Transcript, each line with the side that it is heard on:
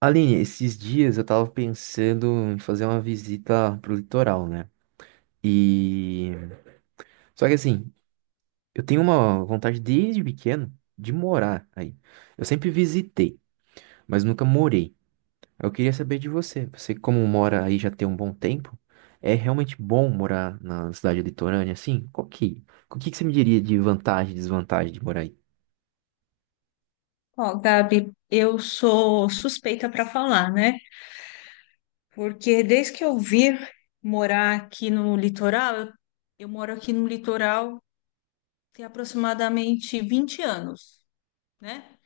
right: Aline, esses dias eu tava pensando em fazer uma visita pro litoral, né? E. Só que assim, eu tenho uma vontade desde pequeno de morar aí. Eu sempre visitei, mas nunca morei. Eu queria saber de você. Você, como mora aí já tem um bom tempo, é realmente bom morar na cidade litorânea assim? O que que você me diria de vantagem e desvantagem de morar aí?
left: Ó, Gabi, eu sou suspeita para falar, né? Porque desde que eu vim morar aqui no litoral, eu moro aqui no litoral tem aproximadamente 20 anos, né?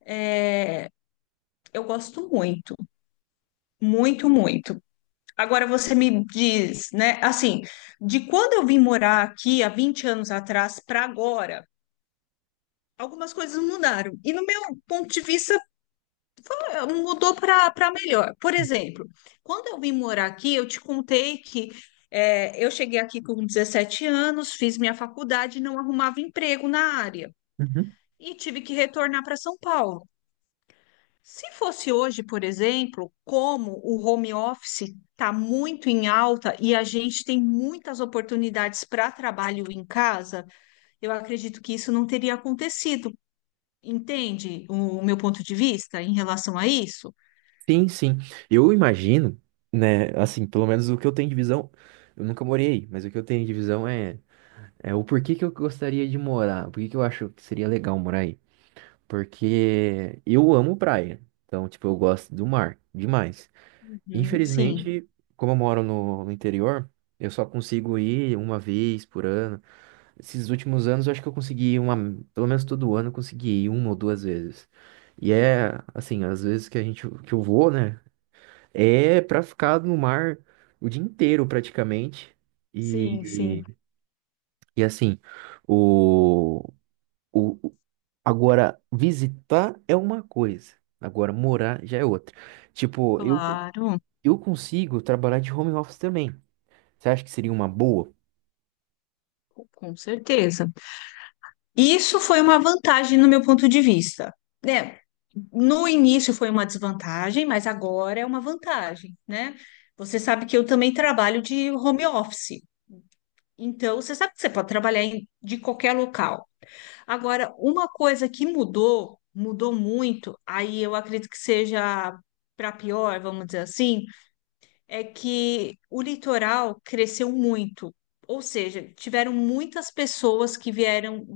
left: É, eu gosto muito, muito, muito. Agora você me diz, né? Assim, de quando eu vim morar aqui há 20 anos atrás para agora, algumas coisas mudaram. E no meu ponto de vista, mudou para melhor. Por exemplo, quando eu vim morar aqui, eu te contei que eu cheguei aqui com 17 anos, fiz minha faculdade e não arrumava emprego na área e tive que retornar para São Paulo. Se fosse hoje, por exemplo, como o home office está muito em alta e a gente tem muitas oportunidades para trabalho em casa, eu acredito que isso não teria acontecido. Entende o meu ponto de vista em relação a isso?
right: Sim, sim. Eu imagino, né, assim, pelo menos o que eu tenho de visão, eu nunca morei aí, mas o que eu tenho de visão é o porquê que eu gostaria de morar, por que que eu acho que seria legal morar aí. Porque eu amo praia, então, tipo, eu gosto do mar demais.
left: Uhum. Sim,
right: Infelizmente, como eu moro no interior, eu só consigo ir uma vez por ano. Esses últimos anos, eu acho que eu consegui ir uma, pelo menos todo ano, eu consegui ir uma ou duas vezes. E é assim, às vezes que a gente que eu vou, né? É pra ficar no mar o dia inteiro praticamente.
left: sim, sim,
right: E, e assim, o, o o- agora visitar é uma coisa, agora morar já é outra. Tipo, eu
left: claro,
right: eu consigo trabalhar de home office também. Você acha que seria uma boa?
left: com certeza. Isso foi uma vantagem no meu ponto de vista, né? No início foi uma desvantagem, mas agora é uma vantagem, né? Você sabe que eu também trabalho de home office. Então, você sabe que você pode de qualquer local. Agora, uma coisa que mudou, mudou muito, aí eu acredito que seja para pior, vamos dizer assim, é que o litoral cresceu muito. Ou seja, tiveram muitas pessoas que vieram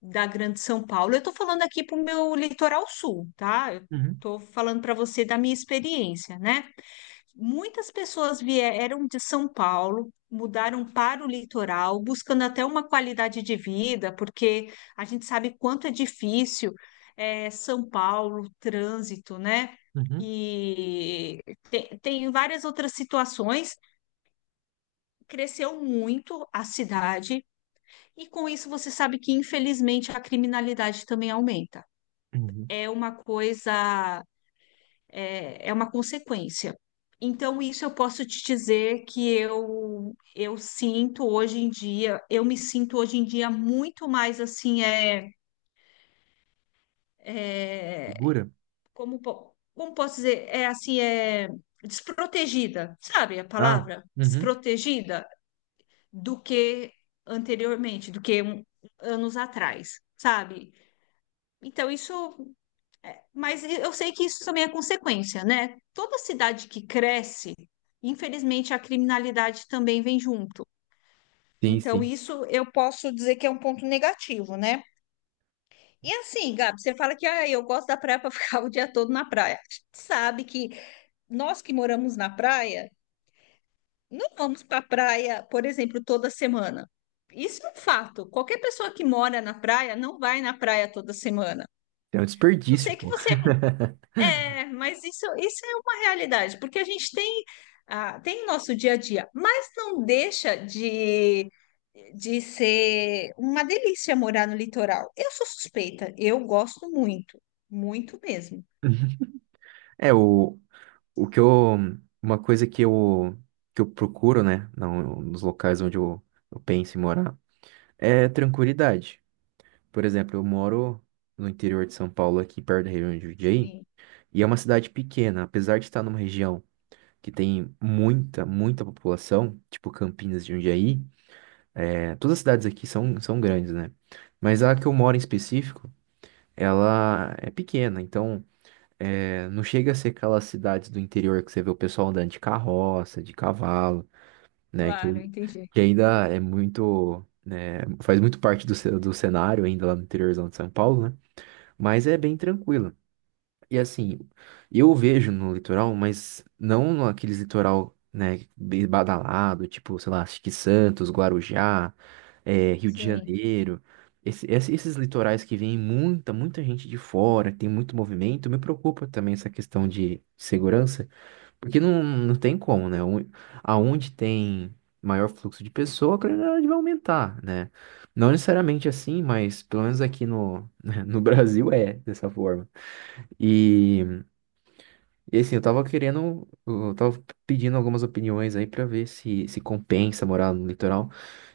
left: da Grande São Paulo. Eu estou falando aqui para o meu litoral sul, tá? Eu
right: Uhum,
left: estou falando para você da minha experiência, né? Muitas pessoas vieram de São Paulo, mudaram para o litoral, buscando até uma qualidade de vida, porque a gente sabe quanto é difícil São Paulo, trânsito, né?
right: uhum,
left: E tem várias outras situações. Cresceu muito a cidade, e com isso você sabe que, infelizmente, a criminalidade também aumenta.
right: uhum.
left: É uma coisa é uma consequência. Então, isso eu posso te dizer que eu sinto hoje em dia, eu me sinto hoje em dia muito mais assim, é,
right: Segura?
left: como, como posso dizer, é assim, é desprotegida, sabe a
right: Ah,
left: palavra?
right: uhum.
left: Desprotegida do que anteriormente, do que anos atrás, sabe? Então, isso. Mas eu sei que isso também é consequência, né? Toda cidade que cresce, infelizmente, a criminalidade também vem junto.
right: Sim,
left: Então,
right: sim.
left: isso eu posso dizer que é um ponto negativo, né? E assim, Gabi, você fala que ah, eu gosto da praia para ficar o dia todo na praia. A gente sabe que nós que moramos na praia, não vamos para a praia, por exemplo, toda semana. Isso é um fato. Qualquer pessoa que mora na praia não vai na praia toda semana.
right: É um
left: A não
right: desperdício,
left: ser que
right: pô.
left: você. É, mas isso é uma realidade, porque a gente tem, ah, tem o nosso dia a dia, mas não deixa de ser uma delícia morar no litoral. Eu sou suspeita, eu gosto muito, muito mesmo.
right: É o O que eu, uma coisa que eu procuro, né, nos locais onde eu penso em morar, é tranquilidade. Por exemplo, eu moro no interior de São Paulo, aqui perto da região de Jundiaí,
left: Sim,
right: e é uma cidade pequena, apesar de estar numa região que tem muita, muita população, tipo Campinas de Jundiaí, todas as cidades aqui são grandes, né? Mas a que eu moro em específico, ela é pequena, então não chega a ser aquelas cidades do interior que você vê o pessoal andando de carroça, de cavalo, né? Que,
left: claro, entendi.
right: que ainda é muito, né, faz muito parte do cenário ainda lá no interiorzão de São Paulo, né? Mas é bem tranquilo. E assim, eu vejo no litoral, mas não aqueles litoral, né, bem badalado, tipo, sei lá, Chique Santos, Guarujá, Rio de
left: Sim.
right: Janeiro. Esses litorais que vem muita, muita gente de fora, que tem muito movimento, me preocupa também essa questão de segurança, porque não tem como, né? Aonde tem maior fluxo de pessoa, a criminalidade vai aumentar, né? Não necessariamente assim, mas pelo menos aqui no, no Brasil é dessa forma. E. E assim, eu tava querendo, eu tava pedindo algumas opiniões aí pra ver se compensa morar no litoral.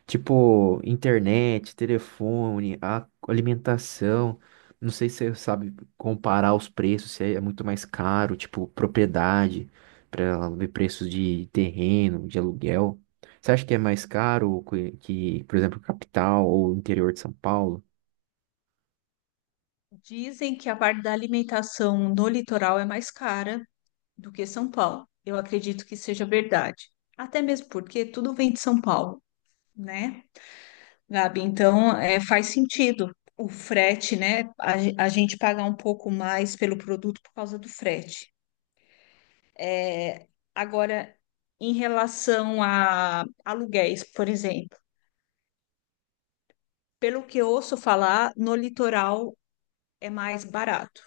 right: Tipo, internet, telefone, a alimentação. Não sei se você sabe comparar os preços, se é muito mais caro, tipo, propriedade, pra ver preços de terreno, de aluguel. Você acha que é mais caro que, por exemplo, capital ou interior de São Paulo?
left: Dizem que a parte da alimentação no litoral é mais cara do que São Paulo. Eu acredito que seja verdade. Até mesmo porque tudo vem de São Paulo, né? Gabi, então é, faz sentido o frete, né? A gente pagar um pouco mais pelo produto por causa do frete. É, Agora, em relação a aluguéis, por exemplo, pelo que eu ouço falar, no litoral é mais barato.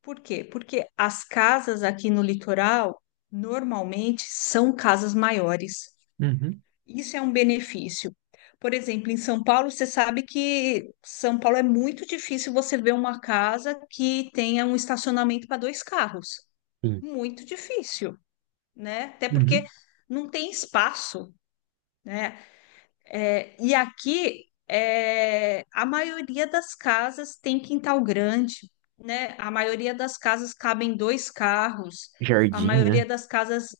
left: Por quê? Porque as casas aqui no litoral normalmente são casas maiores.
right: Uhum.
left: Isso é um benefício. Por exemplo, em São Paulo, você sabe que São Paulo é muito difícil você ver uma casa que tenha um estacionamento para dois carros.
right: Sim.
left: Muito difícil, né? Até porque
right: Uhum.
left: não tem espaço, né? É, e aqui é, a maioria das casas tem quintal grande, né? A maioria das casas cabem dois carros. A
right: Jardim, né?
left: maioria das casas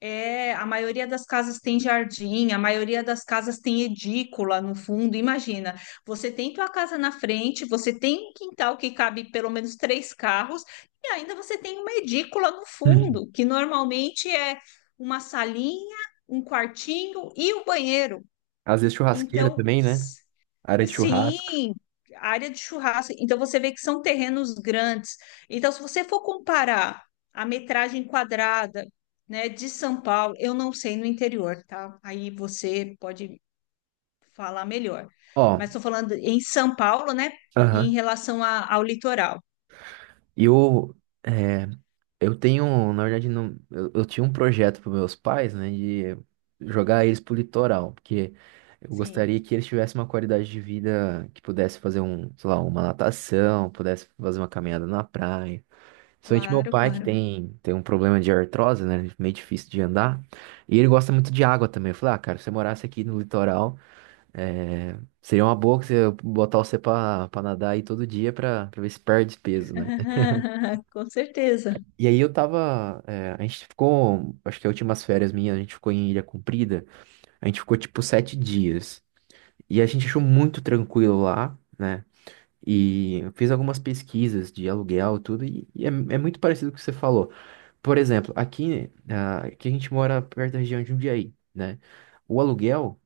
left: a maioria das casas tem jardim, a maioria das casas tem edícula no fundo. Imagina, você tem tua casa na frente, você tem um quintal que cabe pelo menos três carros, e ainda você tem uma edícula no
right: Uhum.
left: fundo, que normalmente é uma salinha, um quartinho e o banheiro.
right: Às vezes churrasqueira
left: Então,
right: também, né? Área de churrasco.
left: sim, área de churrasco. Então você vê que são terrenos grandes. Então, se você for comparar a metragem quadrada, né, de São Paulo, eu não sei no interior, tá? Aí você pode falar melhor.
right: Ó,
left: Mas estou falando em São Paulo, né, em
right: aham.
left: relação ao litoral.
right: E é, eu tenho, na verdade, não, eu tinha um projeto para meus pais, né, de jogar eles pro litoral, porque eu
left: Sim,
right: gostaria que eles tivessem uma qualidade de vida que pudesse fazer um, sei lá, uma natação, pudesse fazer uma caminhada na praia. Principalmente meu
left: claro,
right: pai, que
left: claro.
right: tem um problema de artrose, né, meio difícil de andar, e ele gosta muito de água também. Eu falei, ah, cara, se você morasse aqui no litoral, É, seria uma boa que você botar você pra, pra, nadar aí todo dia pra ver se perde peso, né?
left: Com certeza.
right: E aí eu tava. A gente ficou. Acho que as últimas férias minhas, a gente ficou em Ilha Comprida. A gente ficou tipo sete dias. E a gente achou muito tranquilo lá, né? E eu fiz algumas pesquisas de aluguel, e tudo, e é muito parecido com o que você falou. Por exemplo, aqui a gente mora perto da região de Jundiaí, né? O aluguel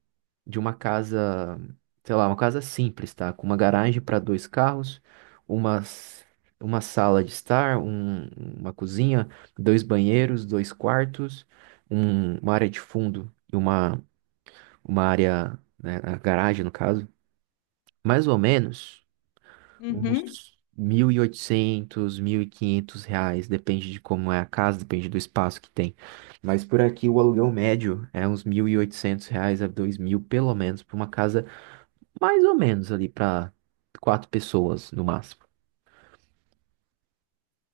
right: de uma casa, sei lá, uma casa simples, tá? Com uma garagem para dois carros, uma, s- uma sala de estar, uma cozinha, dois banheiros, dois quartos, uma área de fundo e uma área, né, a garagem no caso, mais ou menos
left: Uhum.
right: uns mil e oitocentos, mil e quinhentos reais, depende de como é a casa, depende do espaço que tem. Mas por aqui o aluguel médio é uns 1.800 reais a 2.000 pelo menos, para uma casa mais ou menos ali pra quatro pessoas no máximo.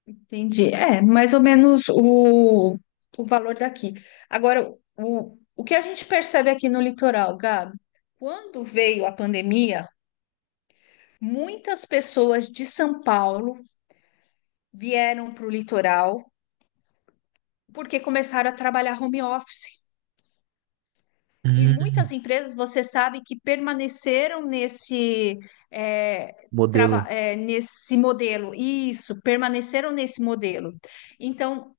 left: Entendi. É, mais ou menos o valor daqui. Agora, o que a gente percebe aqui no litoral, Gabi, quando veio a pandemia, muitas pessoas de São Paulo vieram para o litoral porque começaram a trabalhar home office. E muitas
right: Hum.
left: empresas, você sabe, que permaneceram nesse, é,
right: Modelo.
left: nesse modelo. Isso, permaneceram nesse modelo. Então,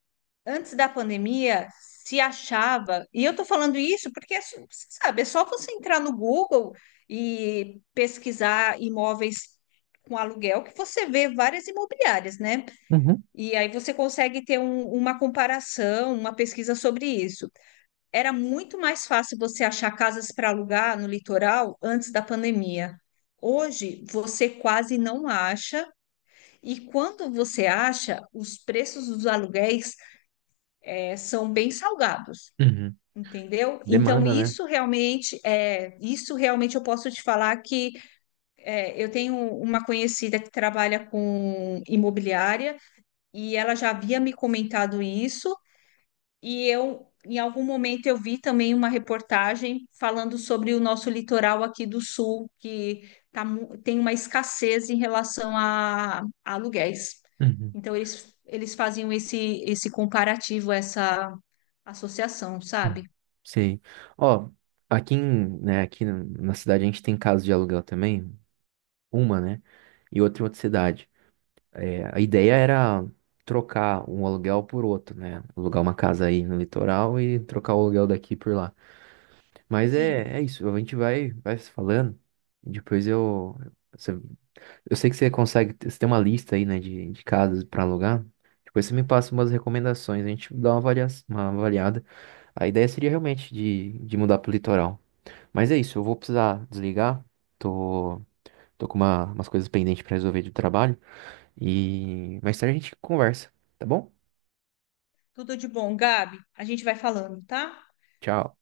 left: antes da pandemia, se achava, e eu tô falando isso porque, assim, você sabe, é só você entrar no Google e pesquisar imóveis com aluguel que você vê várias imobiliárias, né?
right: Uhum.
left: E aí você consegue ter uma comparação, uma pesquisa sobre isso. Era muito mais fácil você achar casas para alugar no litoral antes da pandemia. Hoje você quase não acha, e quando você acha, os preços dos aluguéis são bem salgados.
right: Uhum.
left: Entendeu? Então,
right: Demanda, né?
left: isso realmente é, isso realmente eu posso te falar que é, eu tenho uma conhecida que trabalha com imobiliária e ela já havia me comentado isso, e eu em algum momento eu vi também uma reportagem falando sobre o nosso litoral aqui do sul, que tem uma escassez em relação a aluguéis.
right: Uhum.
left: Então, eles faziam esse, esse comparativo, essa associação,
right: Uhum.
left: sabe?
right: Sim. Ó, aqui, né, aqui na cidade a gente tem casa de aluguel também, uma, né? E outra em outra cidade. É, a ideia era trocar um aluguel por outro, né? Alugar uma casa aí no litoral e trocar o aluguel daqui por lá. Mas é,
left: Sim.
right: é isso, a gente vai se falando. Depois eu, você Eu sei que você consegue, você tem uma lista aí, né, de casas pra alugar. Depois você me passa umas recomendações, a gente dá uma avalia, uma avaliada. A ideia seria realmente de, mudar pro litoral. Mas é isso, eu vou precisar desligar. Tô, tô com umas coisas pendentes pra resolver do trabalho. E mais tarde a gente conversa, tá bom?
left: Tudo de bom, Gabi. A gente vai falando, tá?
right: Tchau.